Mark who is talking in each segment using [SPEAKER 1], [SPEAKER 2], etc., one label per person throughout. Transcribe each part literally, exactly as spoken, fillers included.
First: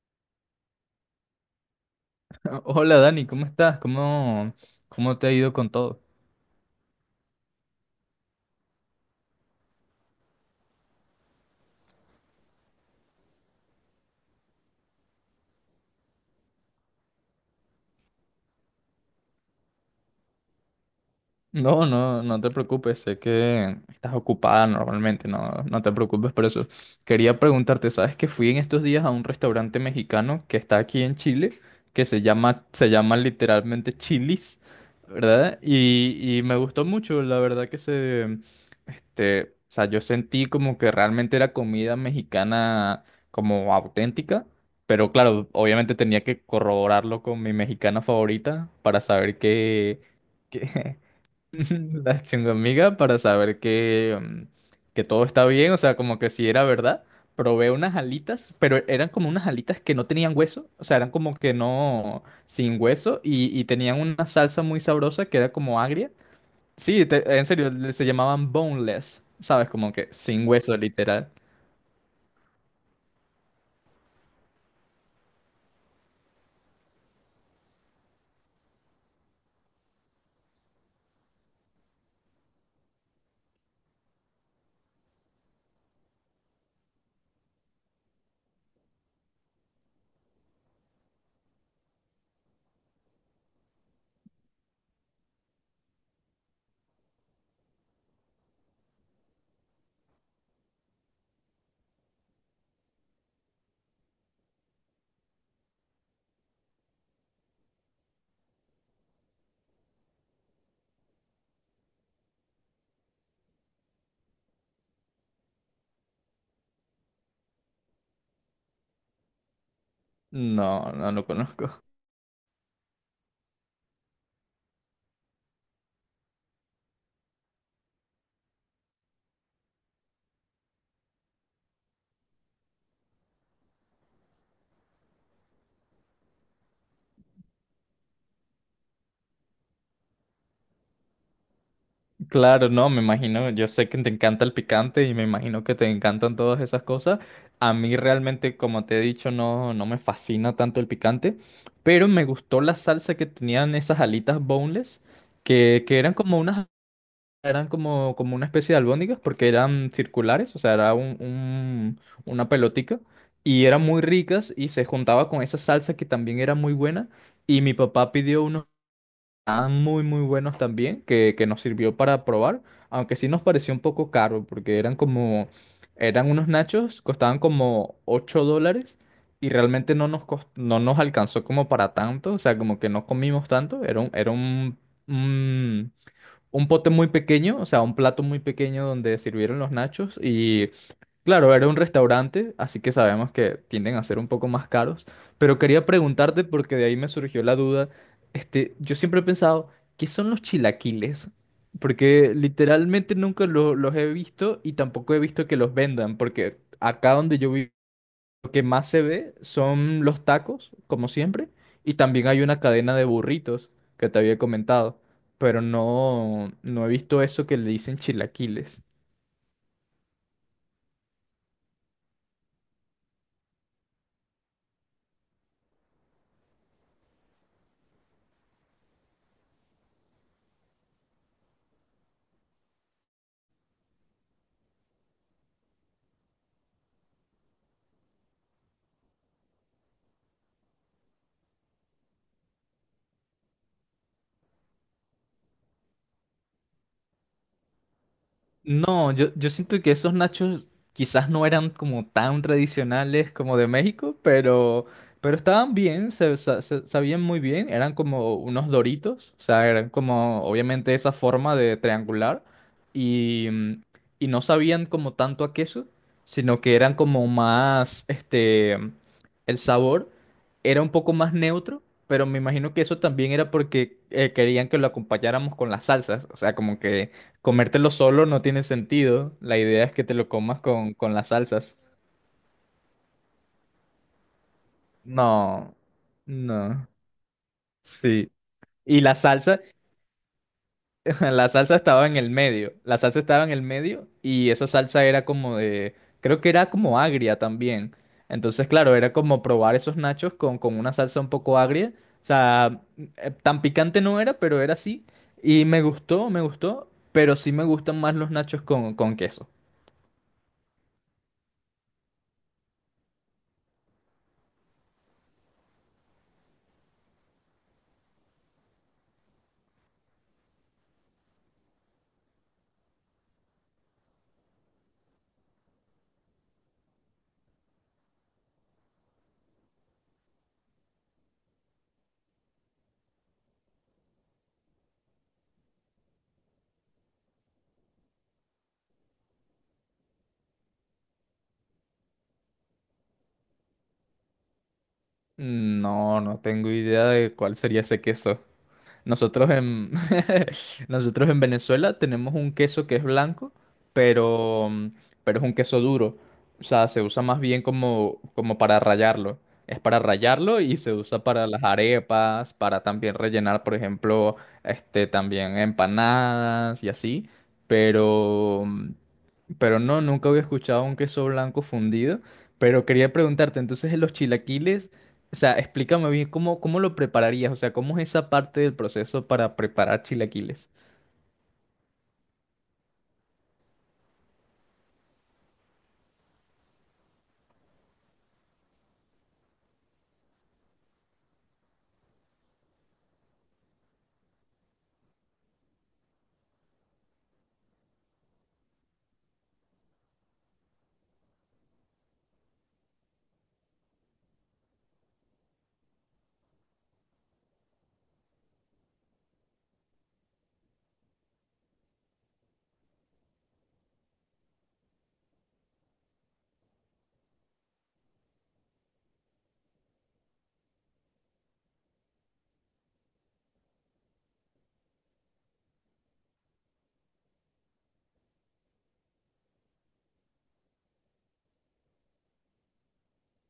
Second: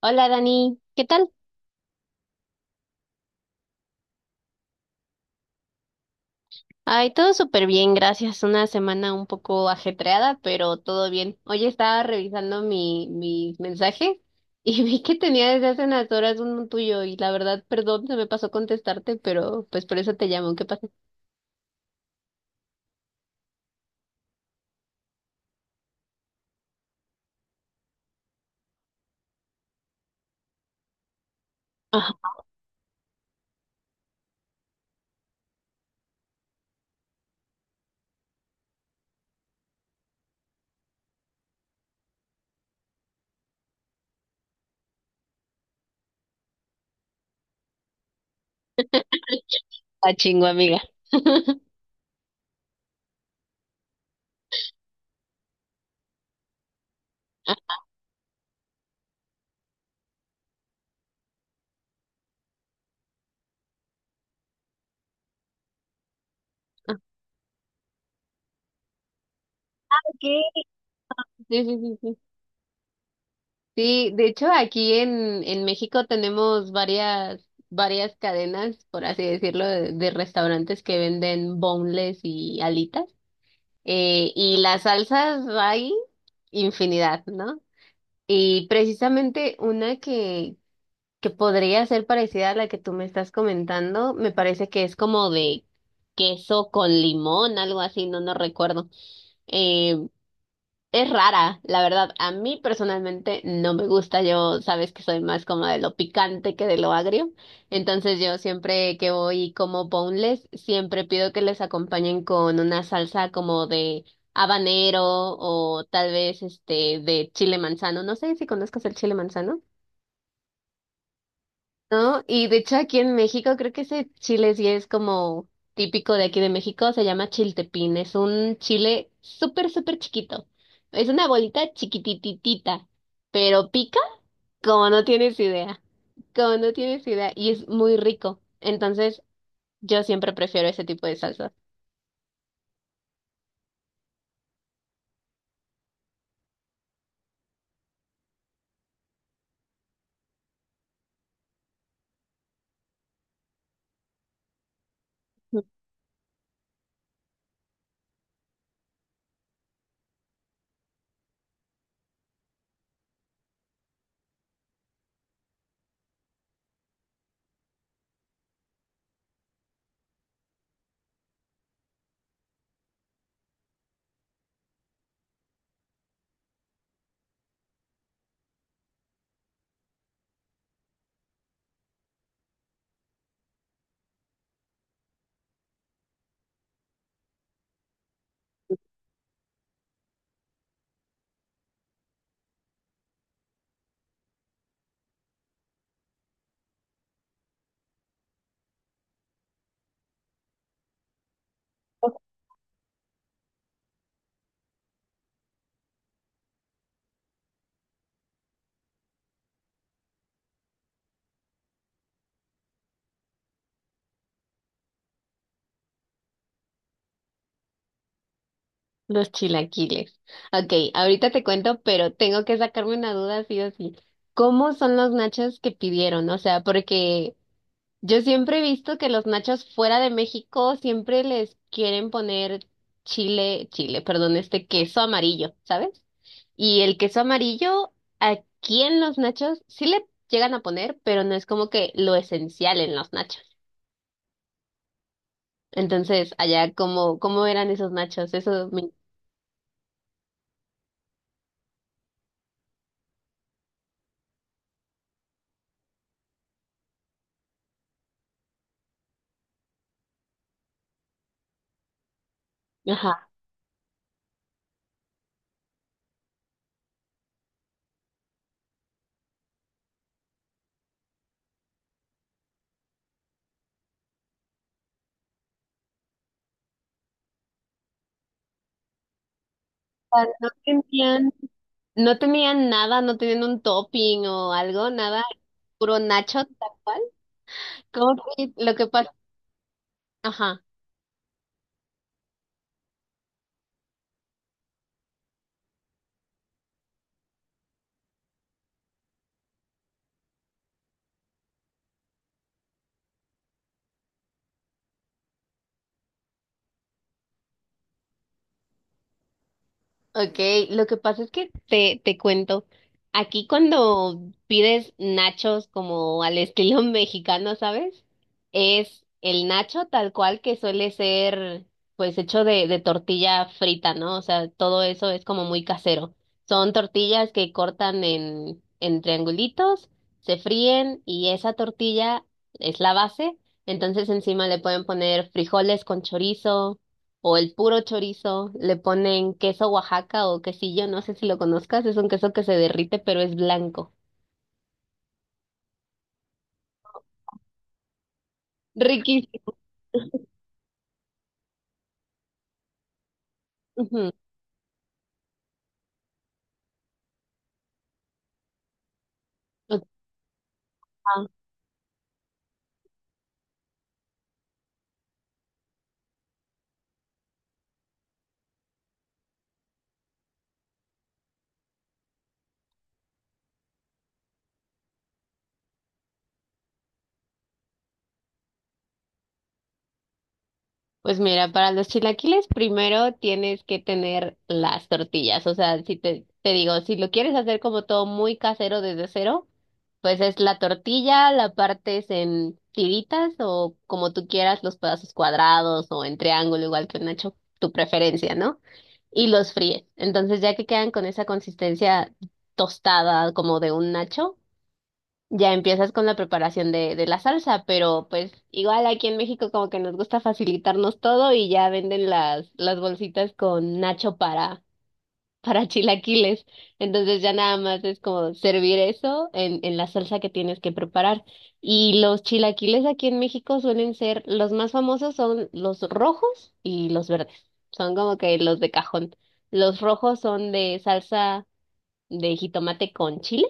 [SPEAKER 1] Hola Dani, ¿qué tal?
[SPEAKER 2] Hola Dani, ¿cómo estás? ¿Cómo, cómo te ha ido con todo?
[SPEAKER 1] Ay, todo súper bien, gracias. Una semana un poco ajetreada, pero todo bien. Hoy estaba revisando mi, mis mensajes y vi que tenía desde hace unas horas uno tuyo y la verdad, perdón, se me pasó contestarte, pero pues por eso te llamo. ¿Qué pasa?
[SPEAKER 2] No, no, no te preocupes, sé que estás ocupada normalmente, no, no te preocupes por eso. Quería preguntarte, ¿sabes que fui en estos días a un restaurante mexicano que está aquí en Chile, que
[SPEAKER 1] Ah,
[SPEAKER 2] se llama, se llama literalmente Chili's, ¿verdad? Y, y me gustó mucho, la verdad que se, este, o sea, yo sentí como que realmente era comida mexicana como auténtica. Pero claro, obviamente tenía que corroborarlo con mi mexicana favorita para saber que,
[SPEAKER 1] ah, chingo, amiga.
[SPEAKER 2] que La chungomiga para saber que, mm, que todo está bien, o sea, como que si era verdad. Probé unas alitas, pero eran como unas alitas que no tenían hueso, o sea, eran como que no, sin hueso, y, y tenían una salsa muy sabrosa que era como agria.
[SPEAKER 1] Ah,
[SPEAKER 2] Sí, te- en serio, le- se llamaban boneless, ¿sabes? Como que
[SPEAKER 1] ok,
[SPEAKER 2] sin
[SPEAKER 1] sí,
[SPEAKER 2] hueso, literal.
[SPEAKER 1] sí, sí, sí. Sí, de hecho aquí en, en México tenemos varias, varias cadenas, por así decirlo, de, de restaurantes que venden boneless y alitas. Eh, y las salsas hay infinidad, ¿no? Y precisamente una que, que podría ser parecida a la que tú me estás comentando, me parece que es como de queso con limón, algo así, no, no recuerdo. Eh, es rara, la verdad. A mí personalmente no me gusta. Yo sabes que soy más como de lo picante que de lo agrio. Entonces yo siempre que voy y como boneless, siempre pido que les acompañen con una salsa como de habanero o tal vez este de chile manzano. No sé si conozcas el chile manzano.
[SPEAKER 2] No, no lo conozco.
[SPEAKER 1] ¿No? Y de hecho aquí en México creo que ese chile sí es como típico de aquí de México, se llama chiltepín, es un chile súper, súper chiquito, es una bolita chiquitititita, pero pica como no tienes idea, como no tienes idea, y es muy rico, entonces yo siempre prefiero ese tipo de salsas.
[SPEAKER 2] Claro, no, me imagino, yo sé que te encanta el picante y me imagino que te encantan todas esas cosas. A mí realmente, como te he dicho, no, no me fascina tanto el picante, pero me gustó la salsa que tenían esas alitas boneless, que, que eran como unas, eran como, como una especie de albóndigas, porque eran circulares, o sea, era un, un- una pelotica, y eran muy ricas y se juntaba con esa salsa que también era muy buena. Y mi papá pidió unos estaban muy muy buenos también, que, que nos sirvió para probar, aunque sí nos pareció un poco caro, porque eran como, eran unos nachos, costaban como ocho dólares y realmente no nos, cos- no nos alcanzó como para tanto, o sea, como que no comimos tanto, era un, era un, un, un pote muy pequeño, o sea, un plato muy pequeño donde sirvieron los nachos. Claro, era un restaurante, así que sabemos que tienden a ser un poco más caros, pero quería preguntarte porque de ahí me surgió la duda. Este, yo siempre he pensado, ¿qué son los chilaquiles? Porque literalmente nunca lo- los he visto y tampoco he visto que los vendan, porque acá donde yo vivo, lo que más se ve son los tacos, como siempre, y también hay una cadena de burritos que te había comentado, pero no, no he visto eso que le dicen chilaquiles.
[SPEAKER 1] Los chilaquiles. Ok, ahorita te cuento, pero tengo que sacarme una duda sí o sí. ¿Cómo son los nachos que pidieron? O sea, porque yo siempre he visto que los nachos fuera de México siempre les quieren poner chile, chile, perdón, este queso amarillo, ¿sabes? Y el queso amarillo aquí en los nachos sí le llegan a poner, pero no es como que lo esencial en los nachos. Entonces, allá, ¿cómo, ¿cómo eran esos nachos? Eso me...
[SPEAKER 2] No, yo, yo siento que esos nachos quizás no eran como tan tradicionales como de México, pero, pero estaban bien, se, sa- se- sabían muy bien, eran como unos doritos, o sea, eran como obviamente esa forma de triangular
[SPEAKER 1] Ajá.
[SPEAKER 2] y, mm, y no sabían como tanto a queso, sino que eran como más, este, el sabor era un poco más neutro, pero me imagino que eso también era porque eh, querían que lo acompañáramos con las salsas, o sea, como que... Comértelo solo no tiene sentido. La idea es que te
[SPEAKER 1] Ah,
[SPEAKER 2] lo
[SPEAKER 1] No
[SPEAKER 2] comas con, con las
[SPEAKER 1] tenían,
[SPEAKER 2] salsas.
[SPEAKER 1] no tenían nada, no tenían un topping o algo, nada,
[SPEAKER 2] No,
[SPEAKER 1] puro nacho tal
[SPEAKER 2] no,
[SPEAKER 1] cual. ¿Como
[SPEAKER 2] sí.
[SPEAKER 1] que lo que
[SPEAKER 2] Y
[SPEAKER 1] pasa?
[SPEAKER 2] la salsa,
[SPEAKER 1] Ajá.
[SPEAKER 2] la salsa estaba en el medio. La salsa estaba en el medio y esa salsa era como de, creo que era como agria también. Entonces, claro, era como probar esos nachos con, con una salsa un poco agria. O sea, eh, tan picante no era, pero era así. Y me gustó, me gustó, pero sí me gustan más los nachos con, con queso.
[SPEAKER 1] Okay, lo que pasa es que te, te cuento, aquí cuando pides nachos como al estilo mexicano, ¿sabes? Es el nacho tal cual, que suele ser pues hecho de, de tortilla frita, ¿no? O sea, todo eso es como muy casero. Son tortillas que cortan en, en triangulitos, se fríen y esa tortilla es la base. Entonces encima le pueden poner frijoles con chorizo o el puro chorizo, le ponen queso Oaxaca o quesillo, no sé si lo conozcas, es un queso que se derrite pero es blanco.
[SPEAKER 2] No, no tengo idea de cuál sería ese queso. Nosotros
[SPEAKER 1] Riquísimo.
[SPEAKER 2] en, nosotros en Venezuela tenemos un queso que es blanco, pero, mm, pero es un queso duro. O sea, se usa más bien como, como para rallarlo. Es
[SPEAKER 1] Ujú.
[SPEAKER 2] para rallarlo y se usa para las arepas, para también rellenar, por ejemplo, este, también empanadas y así. Pero, mm, pero no, nunca había escuchado un queso blanco fundido. Pero quería preguntarte, entonces los chilaquiles, o sea, explícame bien cómo, cómo lo prepararías, o sea, cómo es esa parte del proceso para preparar chilaquiles.
[SPEAKER 1] Pues mira, para los chilaquiles primero tienes que tener las tortillas, o sea, si te, te digo, si lo quieres hacer como todo muy casero desde cero, pues es la tortilla, la partes en tiritas o como tú quieras, los pedazos cuadrados o en triángulo, igual que nacho, tu preferencia, ¿no? Y los fríes. Entonces ya que quedan con esa consistencia tostada como de un nacho, ya empiezas con la preparación de, de la salsa, pero pues igual aquí en México como que nos gusta facilitarnos todo y ya venden las, las bolsitas con nacho para, para chilaquiles. Entonces ya nada más es como servir eso en, en la salsa que tienes que preparar. Y los chilaquiles aquí en México suelen ser, los más famosos son los rojos y los verdes. Son como que los de cajón. Los rojos son de salsa de jitomate con chile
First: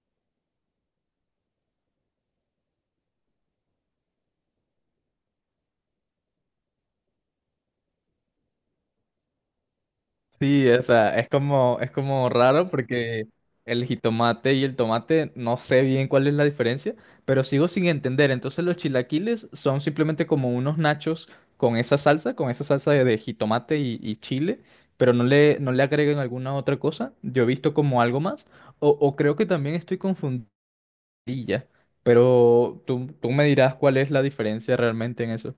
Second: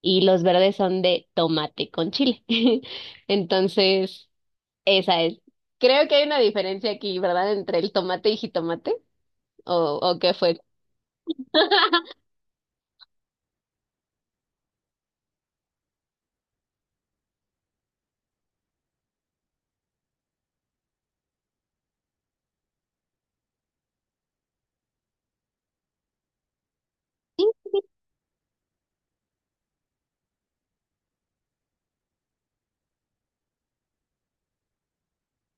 [SPEAKER 1] y los verdes son de tomate con chile. Entonces, esa es. Creo que hay una diferencia aquí, ¿verdad? Entre el tomate y jitomate, o, o qué fue.
[SPEAKER 2] Sí, o sea, es como, es como raro porque el jitomate y el tomate no sé bien cuál es la diferencia, pero sigo sin entender. Entonces los chilaquiles son simplemente como unos nachos con esa salsa, con esa salsa de, de jitomate y, y chile, pero no le, no le agregan alguna otra cosa. Yo he visto como algo más, o, o creo que también estoy confundida, pero tú, tú me dirás cuál es la diferencia realmente en eso.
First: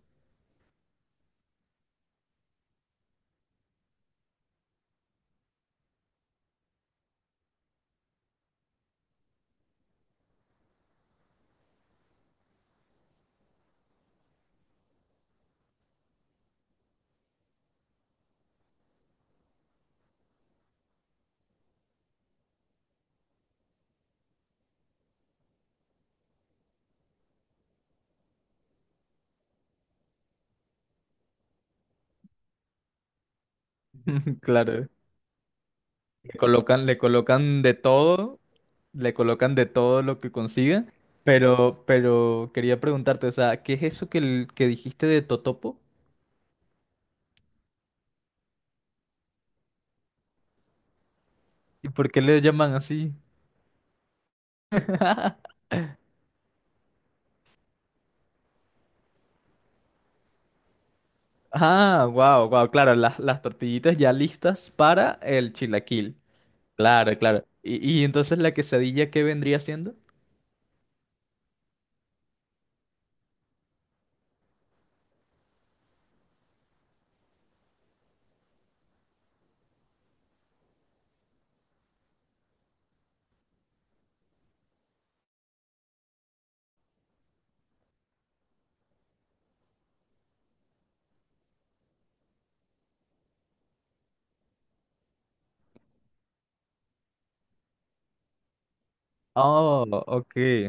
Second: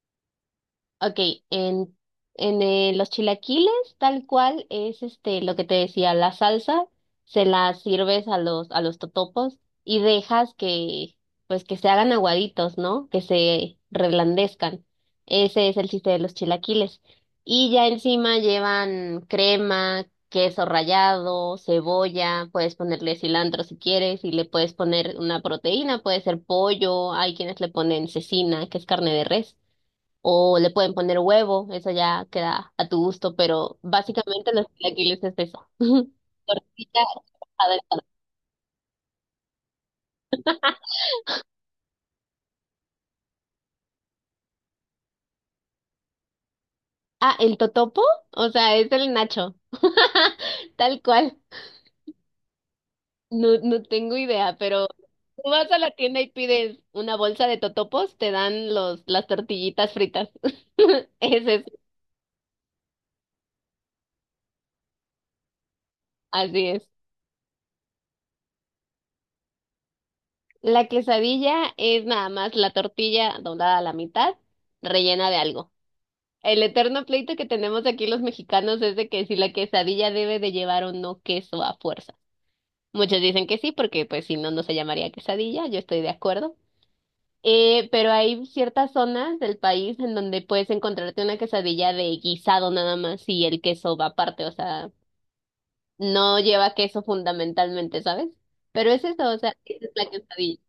[SPEAKER 1] Ok, en, en eh, los chilaquiles, tal cual es este lo que te decía, la salsa se la sirves a los a los totopos y dejas que pues que se hagan aguaditos, ¿no? Que se reblandezcan. Ese es el chiste de los chilaquiles. Y ya encima llevan crema, queso rallado, cebolla, puedes ponerle cilantro si quieres y le puedes poner una proteína, puede ser pollo, hay quienes le ponen cecina, que es carne de res. O le pueden poner huevo, eso ya queda a tu gusto, pero básicamente los
[SPEAKER 2] Claro,
[SPEAKER 1] chilaquiles es eso.
[SPEAKER 2] le colocan, le
[SPEAKER 1] Tortilla
[SPEAKER 2] colocan
[SPEAKER 1] trabajada
[SPEAKER 2] de
[SPEAKER 1] en pan.
[SPEAKER 2] todo, le colocan de todo lo que consiga, pero, pero quería preguntarte, o sea, ¿qué es eso que, el- que dijiste de Totopo?
[SPEAKER 1] Ah, el totopo, o sea, es el nacho. Tal cual.
[SPEAKER 2] ¿Y por qué le llaman así?
[SPEAKER 1] No, no tengo idea, pero tú vas a la tienda y pides una bolsa de totopos, te dan los, las tortillitas fritas. Es eso,
[SPEAKER 2] Ah, wow, wow, claro, las, las tortillitas ya listas para el chilaquil.
[SPEAKER 1] así es.
[SPEAKER 2] Claro, claro. ¿Y, y entonces la quesadilla qué vendría siendo?
[SPEAKER 1] La quesadilla es nada más la tortilla doblada a la mitad, rellena de algo. El eterno pleito que tenemos aquí los mexicanos es de que si la quesadilla debe de llevar o no queso a fuerza. Muchos dicen que sí, porque pues si no, no se llamaría quesadilla, yo estoy de acuerdo. Eh, pero hay ciertas zonas del país en donde puedes encontrarte una quesadilla de guisado nada más y el queso va aparte, o sea, no lleva queso fundamentalmente, ¿sabes? Pero es eso, o sea,
[SPEAKER 2] Oh,
[SPEAKER 1] esa es la
[SPEAKER 2] ok,
[SPEAKER 1] quesadilla.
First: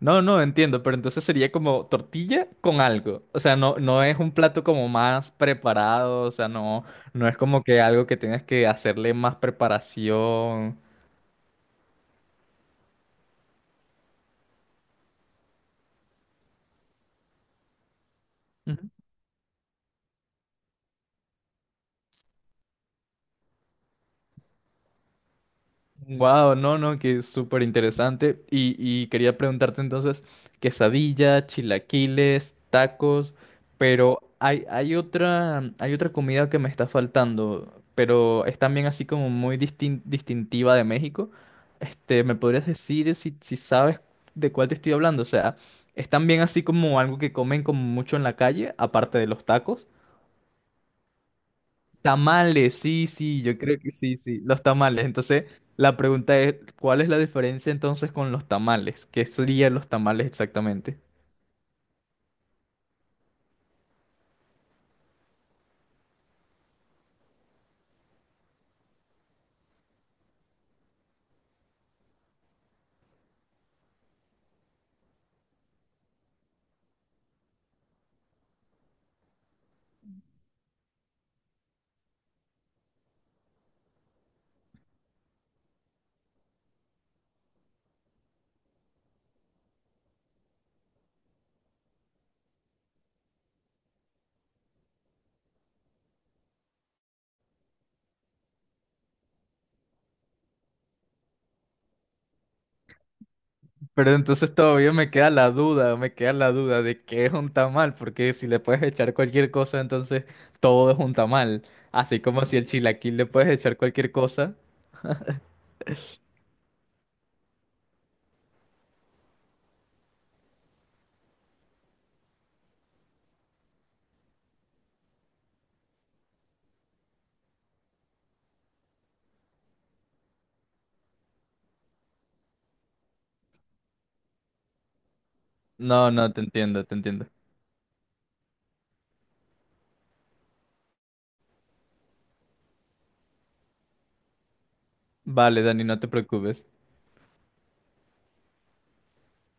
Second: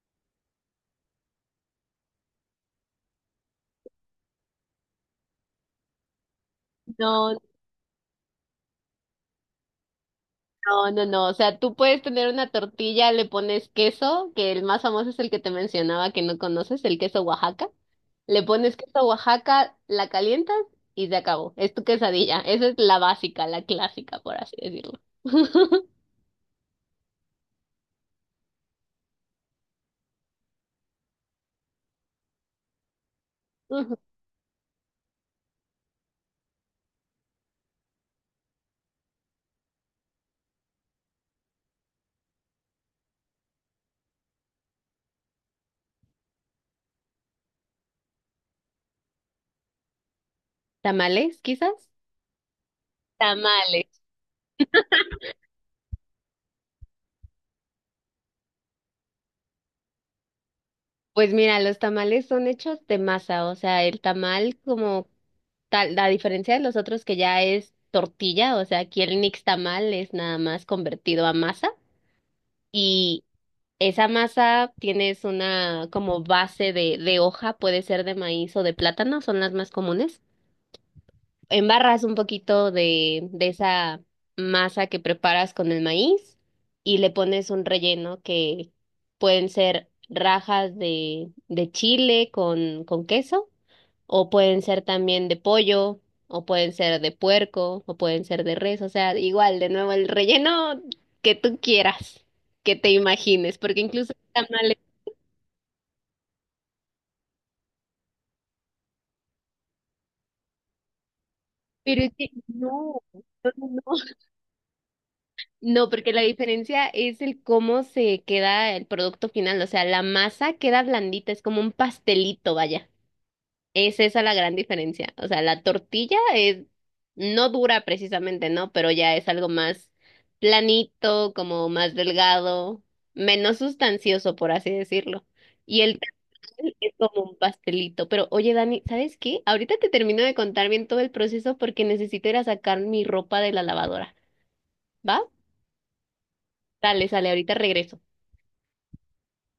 [SPEAKER 2] no, no, entiendo, pero entonces sería como tortilla con algo. O sea, no, no es un plato como más preparado, o sea, no, no es
[SPEAKER 1] No,
[SPEAKER 2] como que algo que tienes que hacerle más preparación.
[SPEAKER 1] no, no, no. O sea, tú puedes tener una tortilla, le pones queso, que el más famoso es el que te mencionaba que no conoces, el queso Oaxaca. Le pones queso Oaxaca, la calientas y se acabó. Es tu quesadilla. Esa es la básica, la clásica, por así decirlo.
[SPEAKER 2] Wow, no, no, que es súper interesante. Y, y quería preguntarte entonces, quesadilla, chilaquiles, tacos,
[SPEAKER 1] Ujú.
[SPEAKER 2] pero hay, hay otra, hay otra comida que me está faltando, pero es también así como muy distin- distintiva de México. Este, ¿me podrías decir si, si sabes de cuál te estoy hablando? O sea, es también así como algo que comen como mucho en la calle, aparte de los tacos.
[SPEAKER 1] ¿Tamales, quizás?
[SPEAKER 2] Tamales, sí, sí, yo creo que
[SPEAKER 1] Tamales.
[SPEAKER 2] sí, sí, los tamales. Entonces, la pregunta es, ¿cuál es la diferencia entonces con los tamales? ¿Qué serían los tamales exactamente?
[SPEAKER 1] Pues mira, los tamales son hechos de masa, o sea, el tamal como tal, la diferencia de los otros que ya es tortilla, o sea, aquí el nixtamal es nada más convertido a masa. Y esa masa tienes una como base de, de hoja, puede ser de maíz o de plátano, son las más comunes. Embarras un poquito de, de esa masa que preparas con el maíz y le pones un relleno que pueden ser rajas de, de chile con, con queso o pueden ser también de pollo o pueden ser de puerco o pueden ser de res, o sea, igual, de nuevo, el relleno que tú quieras, que te imagines, porque
[SPEAKER 2] Pero
[SPEAKER 1] incluso...
[SPEAKER 2] entonces
[SPEAKER 1] tamales.
[SPEAKER 2] todavía me queda la duda, me queda la duda de qué es un tamal, porque si le puedes echar cualquier cosa, entonces todo es un tamal.
[SPEAKER 1] Pero es
[SPEAKER 2] Así
[SPEAKER 1] que
[SPEAKER 2] como si el
[SPEAKER 1] no,
[SPEAKER 2] chilaquil le puedes
[SPEAKER 1] no, no,
[SPEAKER 2] echar
[SPEAKER 1] no,
[SPEAKER 2] cualquier cosa.
[SPEAKER 1] no, porque la diferencia es el cómo se queda el producto final, o sea, la masa queda blandita, es como un pastelito, vaya. Es esa la gran diferencia. O sea, la tortilla es no dura precisamente, ¿no? Pero ya es algo más planito, como más delgado, menos sustancioso, por así decirlo. Y el
[SPEAKER 2] No, no, te entiendo,
[SPEAKER 1] es
[SPEAKER 2] te
[SPEAKER 1] como
[SPEAKER 2] entiendo.
[SPEAKER 1] un pastelito. Pero oye, Dani, ¿sabes qué? Ahorita te termino de contar bien todo el proceso porque necesito ir a sacar mi ropa de la lavadora. ¿Va?
[SPEAKER 2] Vale, Dani, no te preocupes.
[SPEAKER 1] Dale, sale, ahorita regreso.